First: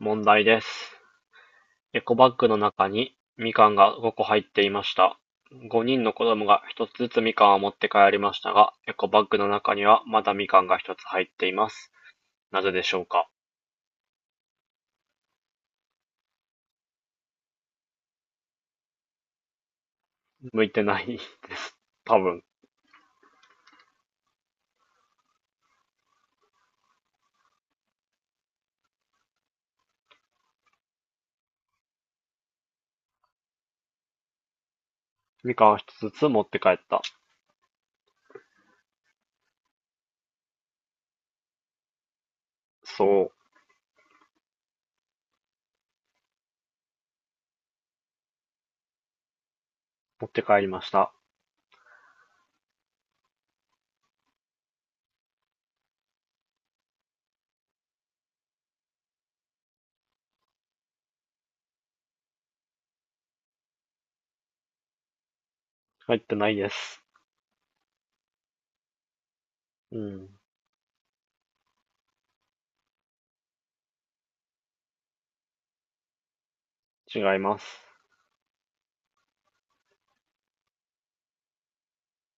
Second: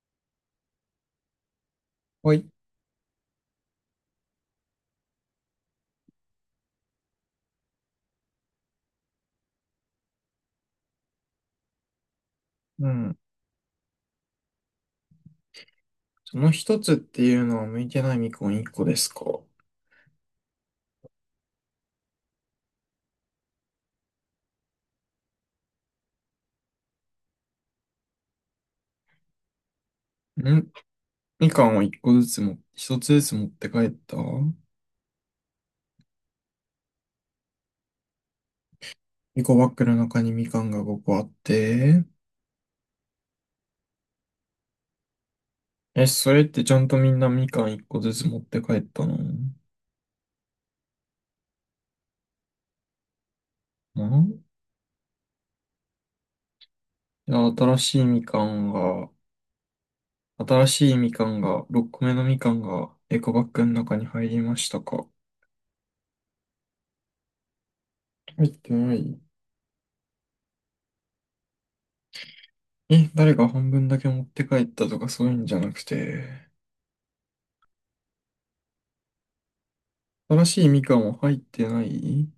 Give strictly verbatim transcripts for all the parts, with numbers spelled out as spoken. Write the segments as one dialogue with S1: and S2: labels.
S1: 問題です。エコバッ
S2: はい。
S1: グの中に、みかんがごこ入っていました。ごにんの子供がひとつずつみかんを持って帰りましたが、エコバッグの中にはまだみかんがひとつ入っています。なぜで
S2: う
S1: しょう
S2: ん。
S1: か。
S2: その一つっていうのは向いてないみかん一個ですか？
S1: 向いてない。多分。
S2: んみかんを一個ずつも、一つずつ持って帰った。
S1: みかんを一つずつ持って帰った。
S2: エコバッグの中にみかんがごこあって。
S1: そう。
S2: え、それってちゃんとみんなみかん一個ずつ持って帰ったのん？
S1: 持って帰りました。
S2: いや、新しいみかんが、新しいみかんが、ろっこめのみかんがエコバッグの中に入りましたか？
S1: 入ってないです。
S2: 入ってない。
S1: うん。
S2: え、誰が半分だけ持って帰ったとかそういうんじゃなくて。
S1: 違います。
S2: 新しいみかんは入ってない。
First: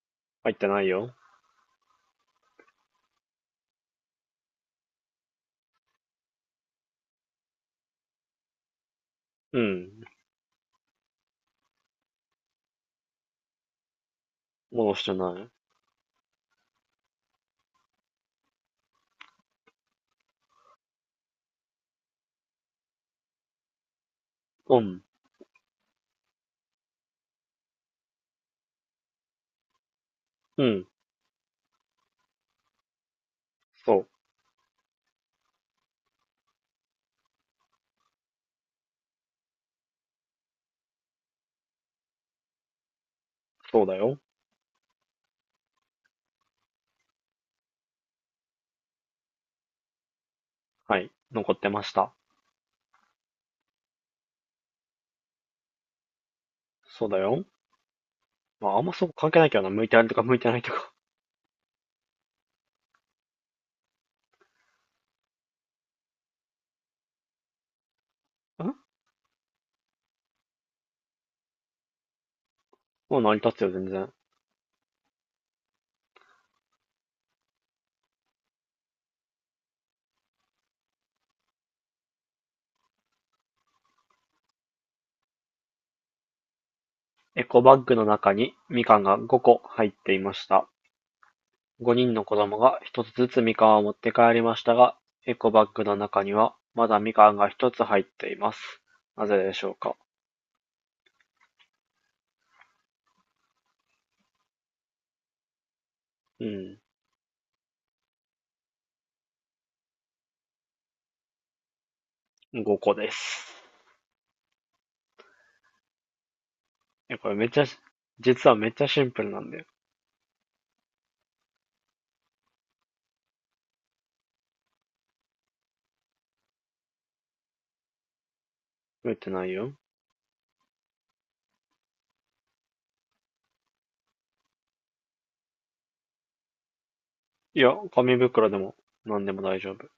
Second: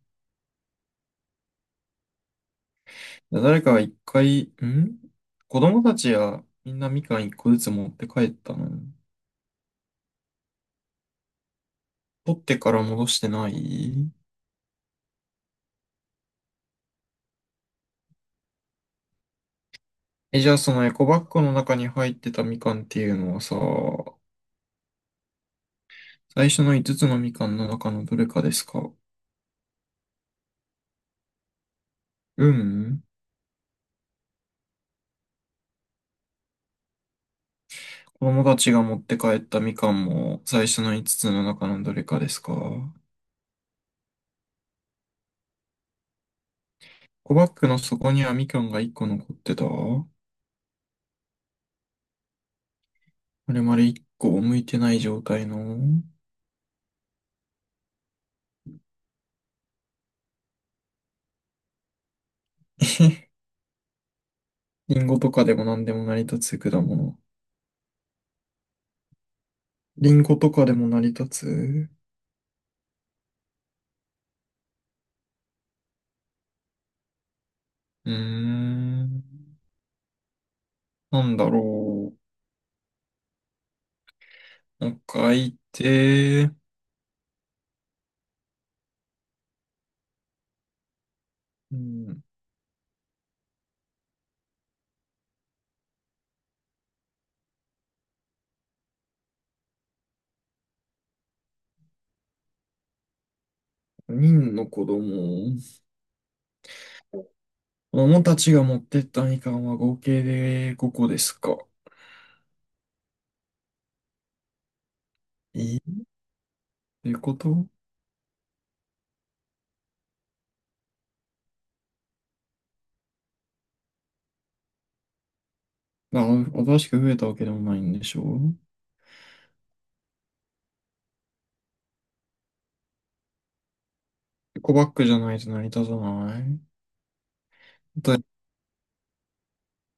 S1: 入ってないよ。
S2: 誰かが一回、ん、子供たちやみんなみかん一個ずつ持って帰ったの？
S1: うん。
S2: 取ってから戻してない。
S1: 戻してない。
S2: え、じゃあそのエコバッグの中に入ってたみかんっていうのはさ、
S1: うん。
S2: 最初のいつつのみかんの中のどれかですか？
S1: うん。
S2: うん。
S1: そう。
S2: 子供たちが持って帰ったみかんも最初のいつつの中のどれかですか？エ
S1: そうだよ。
S2: コバッグの底にはみかんがいっこ残ってたあ
S1: はい。残ってました。
S2: れまるいっこ剥いてない状態の。
S1: そうだよ。まあ、あんまそこ関係ないけどな。向いてあるとか向いてないとか。
S2: リンゴとかでも何でも成り立つ果物。
S1: ん
S2: リンゴとかでも成り立つ。う
S1: もう成り立つよ、全然。
S2: ーん。なんだろう。もう一回言って。
S1: エコバッグの中にみかんがごこ入っていました。
S2: う
S1: ごにんの
S2: ん。
S1: 子供がひとつずつみかんを持って帰りましたが、エコバッグの中にはまだみかんがひとつ入っています。なぜでしょうか。
S2: 人の子供。
S1: うん。
S2: 子供たちが持ってったみかんは合計でごこですか。
S1: ごこです。
S2: えっ、てい
S1: え、
S2: う
S1: こ
S2: こ
S1: れめっちゃ
S2: と？
S1: 実はめっちゃシンプルなんだよ。
S2: まあ、新しく増えたわけでもないんでしょう？
S1: 増えてないよ。
S2: エコバッグじゃないと成り立たない
S1: いや、紙
S2: だ。
S1: 袋でも何でも大丈夫。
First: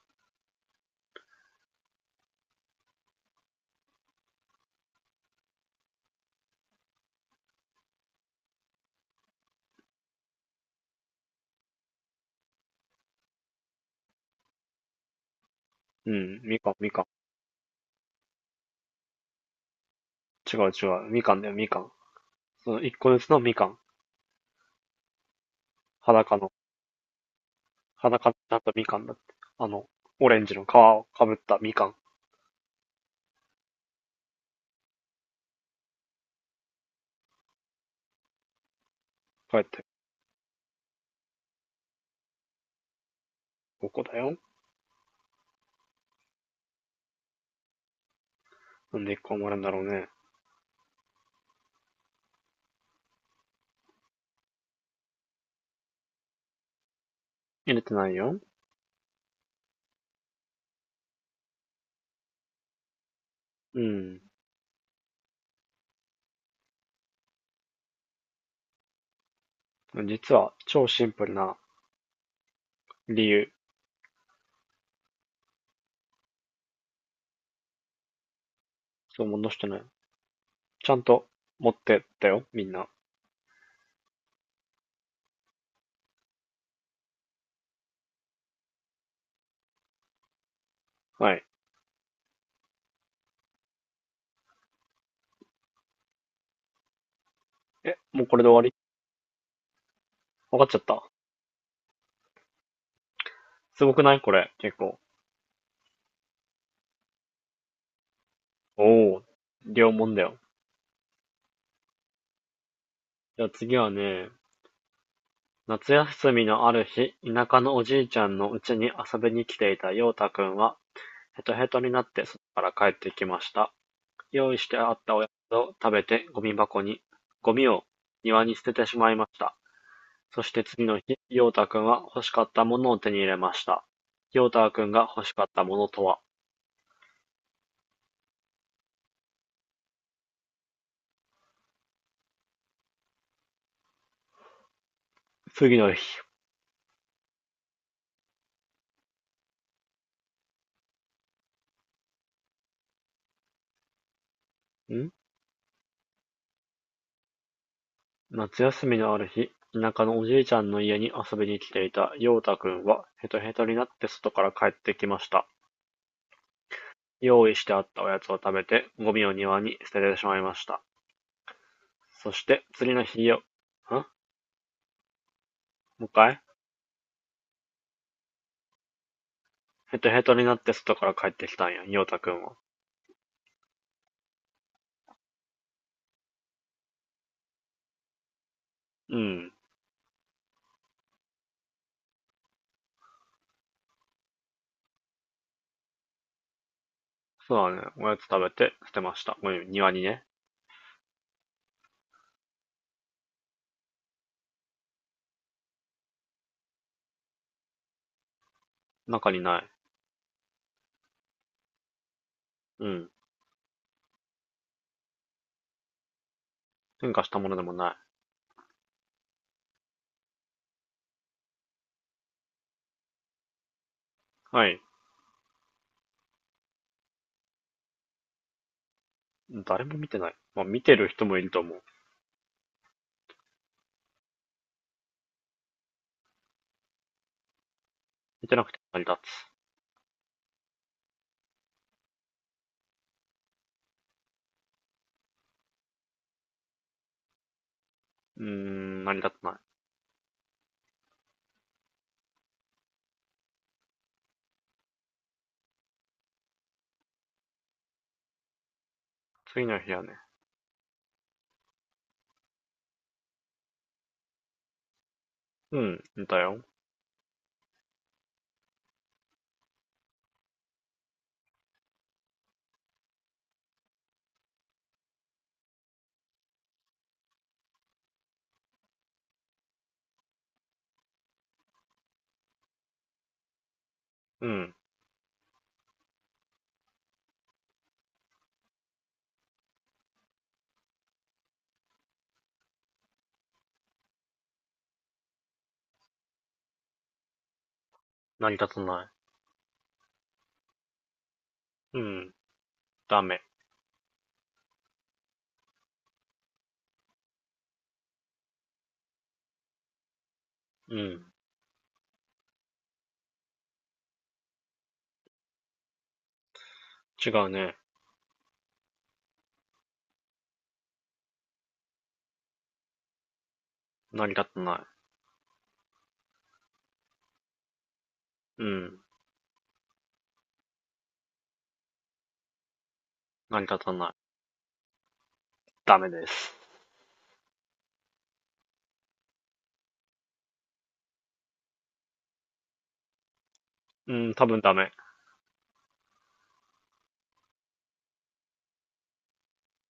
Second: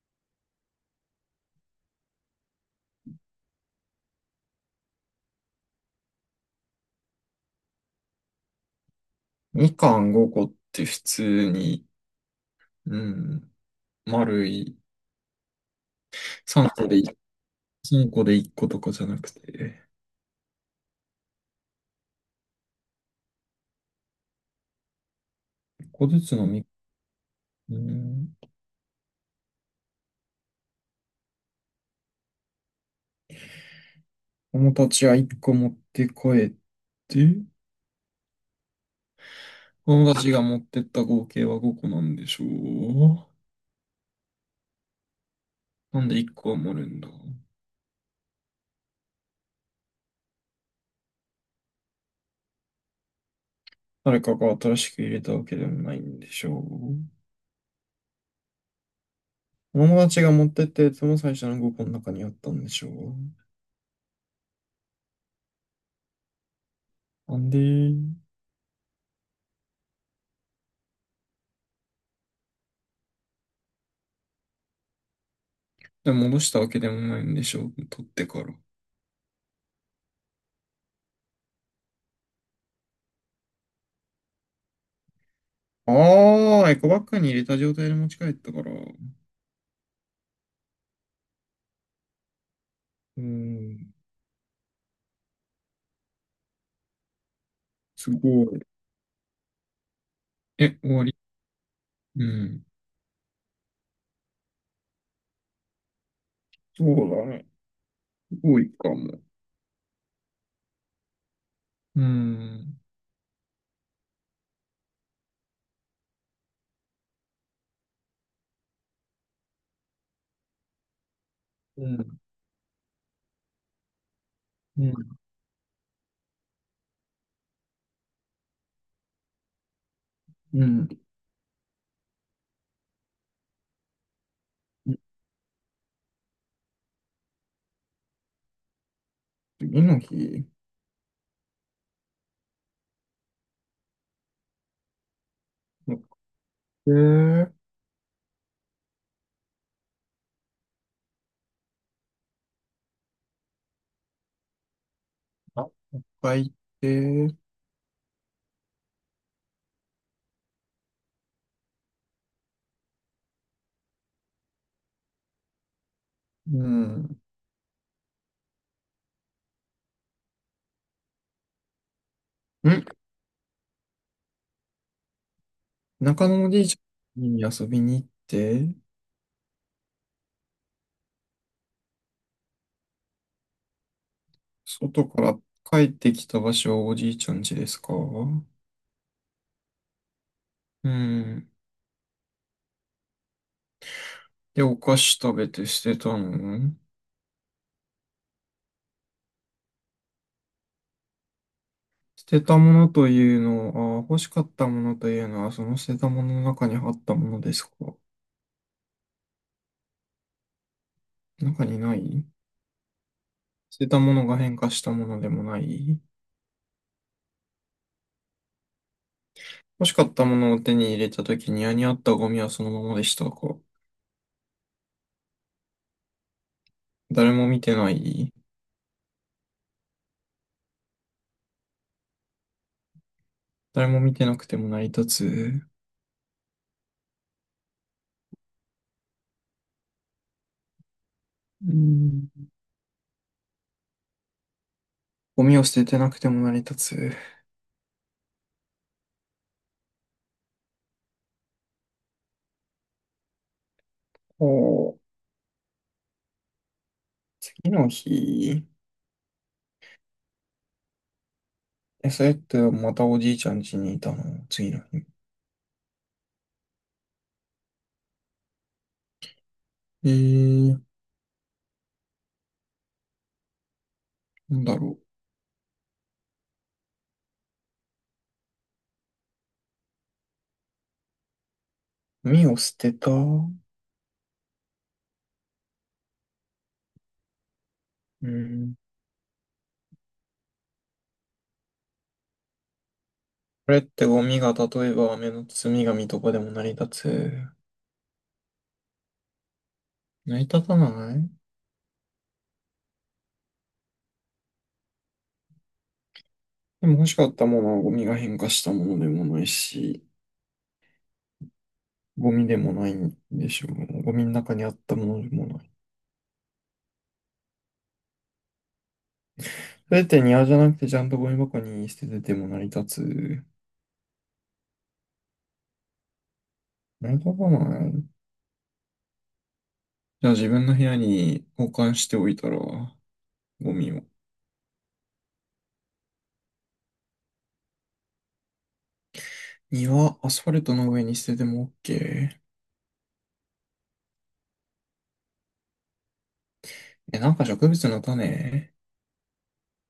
S2: みかんごこって普通に、うん、丸い、
S1: うん。みか
S2: 3
S1: ん、
S2: 個
S1: み
S2: で
S1: かん。
S2: 1 さんこでいっことかじゃなくて、
S1: 違う違う。みかんだよ、みかん。そのいっこずつのみかん。
S2: いっこず
S1: 裸
S2: つの
S1: の
S2: み、う
S1: 裸に
S2: ん、
S1: なったみかんだって。あの、オレンジの皮をかぶったみかん。
S2: 友達はいっこ持って帰って、
S1: 帰って、
S2: 友達が持ってった合計はごこなんでしょう。
S1: ここだよ。
S2: なんでいっこは盛るんだ。
S1: なんで一個埋まるんだろうね。
S2: 誰かが新しく入れたわけでもないんでしょう。
S1: 入れてないよ。
S2: 友達が持ってったやつも最初のごこの中にあったんでしょう。
S1: うん。
S2: なんで、
S1: 実は、超シンプルな理由。
S2: でも戻したわけでもないんでしょう。取ってから。
S1: そう、戻してない。ちゃんと持ってったよ、みんな。
S2: ああ、エコバッグに入れた状態で持ち帰ったから。う
S1: はい。
S2: ーん、
S1: え、
S2: す
S1: もうこれ
S2: ご
S1: で
S2: い。
S1: 終わり。わかっち
S2: え、
S1: ゃっ
S2: 終
S1: た。
S2: わり？うん。
S1: すごくないこれ、結構。
S2: そうだね。多いか
S1: お
S2: も。
S1: お、両んだよ。
S2: うん。
S1: じゃあ次はね、夏休みのある日、田舎のおじいちゃんの家に遊びに来ていた陽太くんは、ヘトヘト
S2: う
S1: になっ
S2: ん。
S1: てそこから帰ってきました。用意して
S2: う
S1: あ
S2: ん。
S1: ったおやつを食べて、ゴミ箱に、ゴミを庭に捨ててしまいました。そして
S2: う
S1: 次
S2: ん、
S1: の日、ヨータんは欲しかったものを手に入れました。ヨータんが欲しかったものとは、
S2: 次の日、
S1: 次の
S2: 乗っ
S1: 日、
S2: て、
S1: ん
S2: あ、帰って、
S1: 夏休みのある日、田舎のおじいちゃんの家に遊びに来ていたヨータくんはヘトヘトになって外から帰ってきました。
S2: うん。ん、
S1: 用意してあったおやつを食べてゴミを庭に捨ててしまいました。そして次の日よ、んもう一
S2: 中野
S1: 回
S2: のおじいちゃんに遊びに行って、
S1: ヘトヘトになって外から帰ってきたんや、ヨータくんは。
S2: 外から帰ってきた場所はおじいちゃん家ですか？
S1: うん。
S2: うん。で、お菓子食べて捨てたの？
S1: そうだね。おやつ食べて捨てました。ごめん、庭にね。
S2: 捨てたものというのは、あ、欲しかったものというのは、その捨てたものの中にあったものですか？
S1: 中にない。
S2: 中にない。
S1: うん。
S2: 捨てたものが変化したものでもない。
S1: 変化したものでもない。
S2: 欲しかったものを手に入れたときに、家にあったゴミはそのままでした。こ
S1: はい。
S2: う誰も見てない。
S1: 誰も見てない。まあ、見てる人もいると思う。
S2: 誰も見てなくても成り立つ。
S1: 見てなくて成り立つ。
S2: うん。ゴミを捨ててなくても成り立つ。
S1: うーん、成り立たない。
S2: おう、次の日。
S1: 次の日はね。
S2: え、それってまたおじいちゃん家にいたの次の日。
S1: うん、いたよ。
S2: えー、なんだろう。ゴミを捨てた。う
S1: うん。
S2: ん。これってゴミが例えば雨の積み紙とかでも成り立つ？
S1: 成り立たな
S2: 成り立たない。
S1: い。うん。ダメ。
S2: でも欲しかったものはゴミが変化したものでもないし、
S1: うん。
S2: ゴミでもないんでしょうね。ゴミの中にあったものでもない。
S1: 違うね。
S2: それって庭じゃなくてちゃんとゴミ箱に捨ててても成り立つ？
S1: 成り立たない。
S2: 成り立たない。
S1: うん。
S2: じゃあ自分の部屋に保管しておいたら、
S1: 成り
S2: ゴ
S1: 立
S2: ミ
S1: た
S2: を。
S1: ない。ダメです。
S2: 庭、アスファルトの上に捨てても OK？
S1: うん、多分ダメ。
S2: え、なんか植物の種？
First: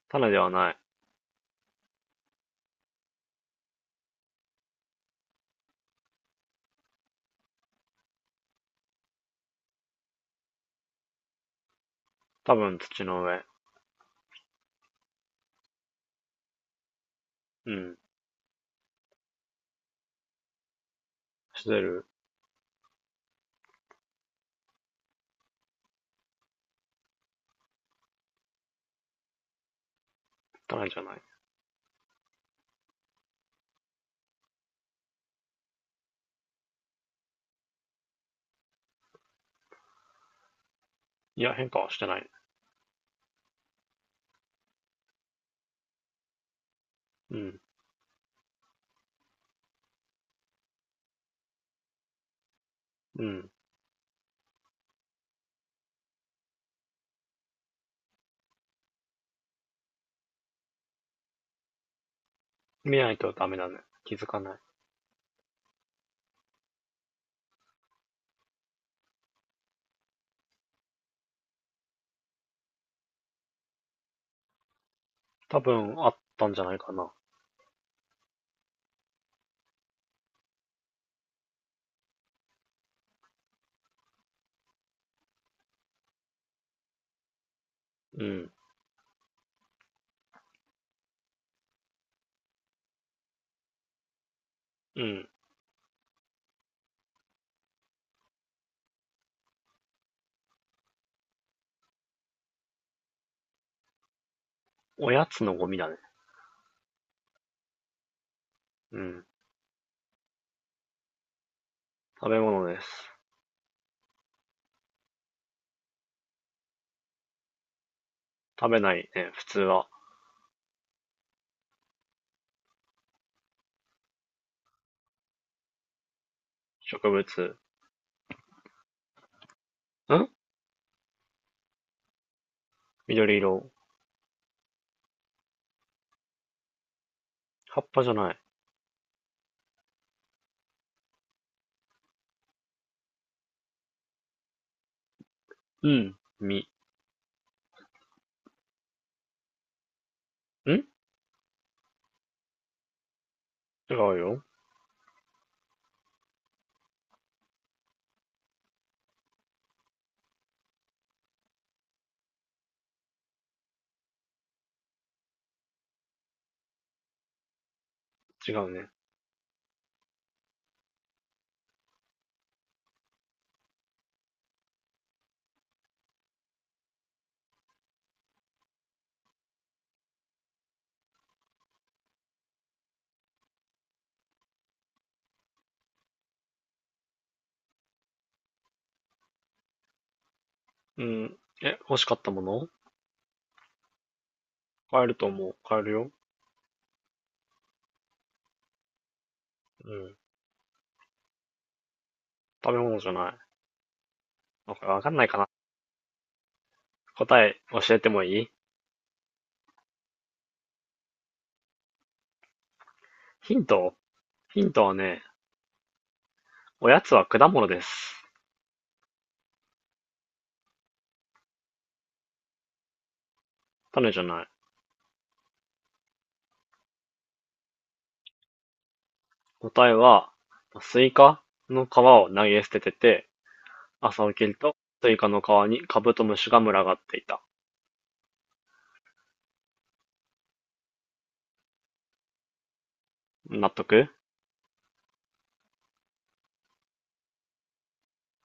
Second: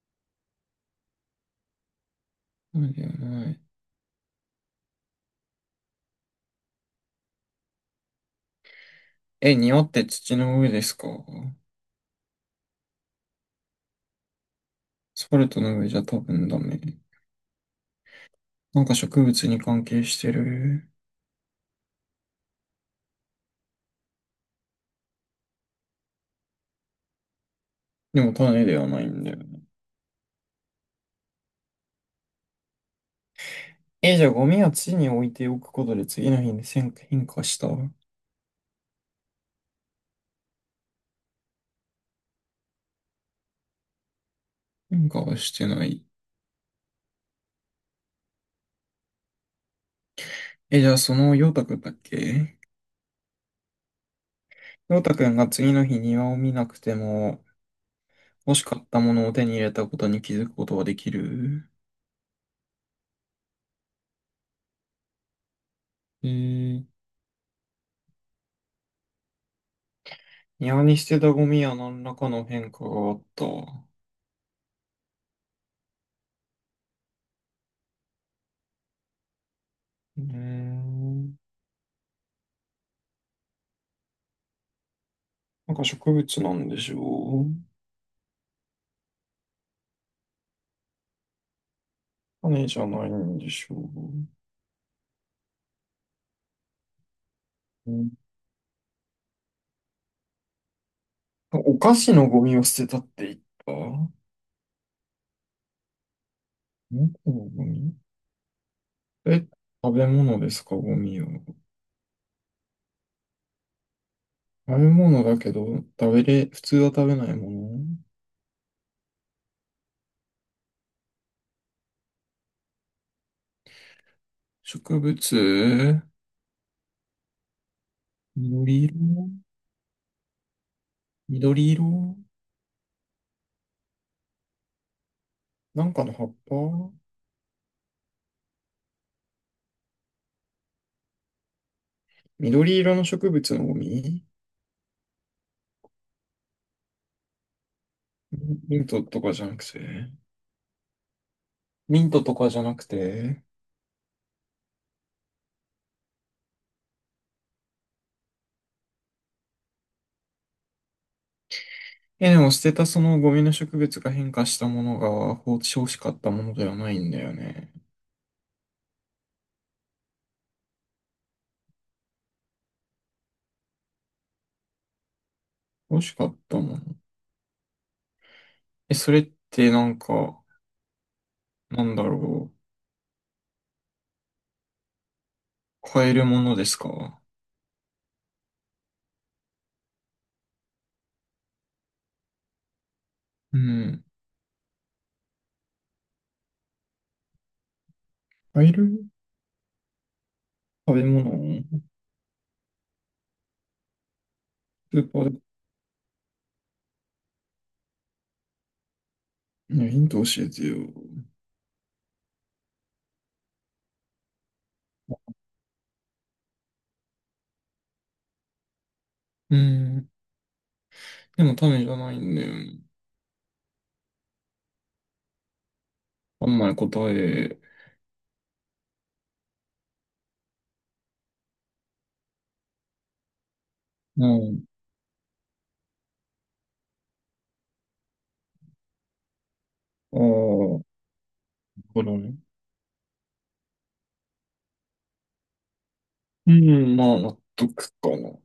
S1: 種ではない。
S2: 種じゃない。え、庭って土の上ですか？ア
S1: 多分土の上。
S2: スファルトの上じゃ多分ダメ。
S1: うん。
S2: なんか植物に関係してる。
S1: してる。
S2: でも種ではないんだよね。
S1: 種じゃない。
S2: え、じゃあゴミは地に置いておくことで次の日に変化変化した
S1: いや、変化はしてない。
S2: 変化はしてない。
S1: うん。
S2: え、じゃあその陽太くんだっけ？
S1: うん。
S2: 陽太くんが次の日庭を見なくても欲しかったものを手に入れたことに気づくことはできる？
S1: 見ないとダメだね。気づかない。
S2: えー、庭に捨てたゴミや何らかの変化があった。う
S1: 多分あったんじゃないかな。
S2: ーん、なんか植物なんでしょう？
S1: うん。
S2: 種じゃないんでしょう、
S1: うん。
S2: うん。お菓子のゴミを捨てたって言った。
S1: おやつのゴミだね。
S2: 猫のゴミ。
S1: うん。
S2: え、食べ物ですか、ゴミは。
S1: 食べ物です。
S2: 食べ物だけど、食べれ、普通は食べないもの。
S1: 食べないね、普通は。
S2: 植物。
S1: 植物。
S2: 緑色。
S1: ん
S2: 緑色、
S1: 緑色。
S2: なんかの葉っぱ？
S1: 葉っぱじゃない。
S2: 緑色の植物のゴミ。
S1: うん。実。
S2: ミントとかじゃなくて
S1: ん違
S2: ミントとかじゃなくて
S1: うよ。
S2: え、でも捨てたそのゴミの植物が変化したものが放置欲しかったものではないんだよね。
S1: 違うね。
S2: 欲しかったもの。え、それってなんか、なんだろう。買えるものですか？
S1: うん。え、欲しかったもの
S2: うん。
S1: 買えると思う。買えるよ。
S2: 買える？
S1: うん。
S2: 食べ物。
S1: 食べ物じゃない。わか
S2: ス
S1: わか
S2: ー
S1: ん
S2: パ
S1: ない
S2: ー
S1: か
S2: で。
S1: な。答え教えてもいい。
S2: ねヒント教えてよ。
S1: ヒントヒントはね、おやつは果物です。
S2: うん。でも、タメじゃないんだよね。
S1: 種じゃない。
S2: あんまり答え。
S1: 答えは、スイカの皮を投げ捨ててて、
S2: う
S1: 朝起きる
S2: ん。
S1: と、スイカの皮にカブトムシが群がっていた。
S2: ああ、なるほどね。
S1: 納得？
S2: うん、まあ、納得かな。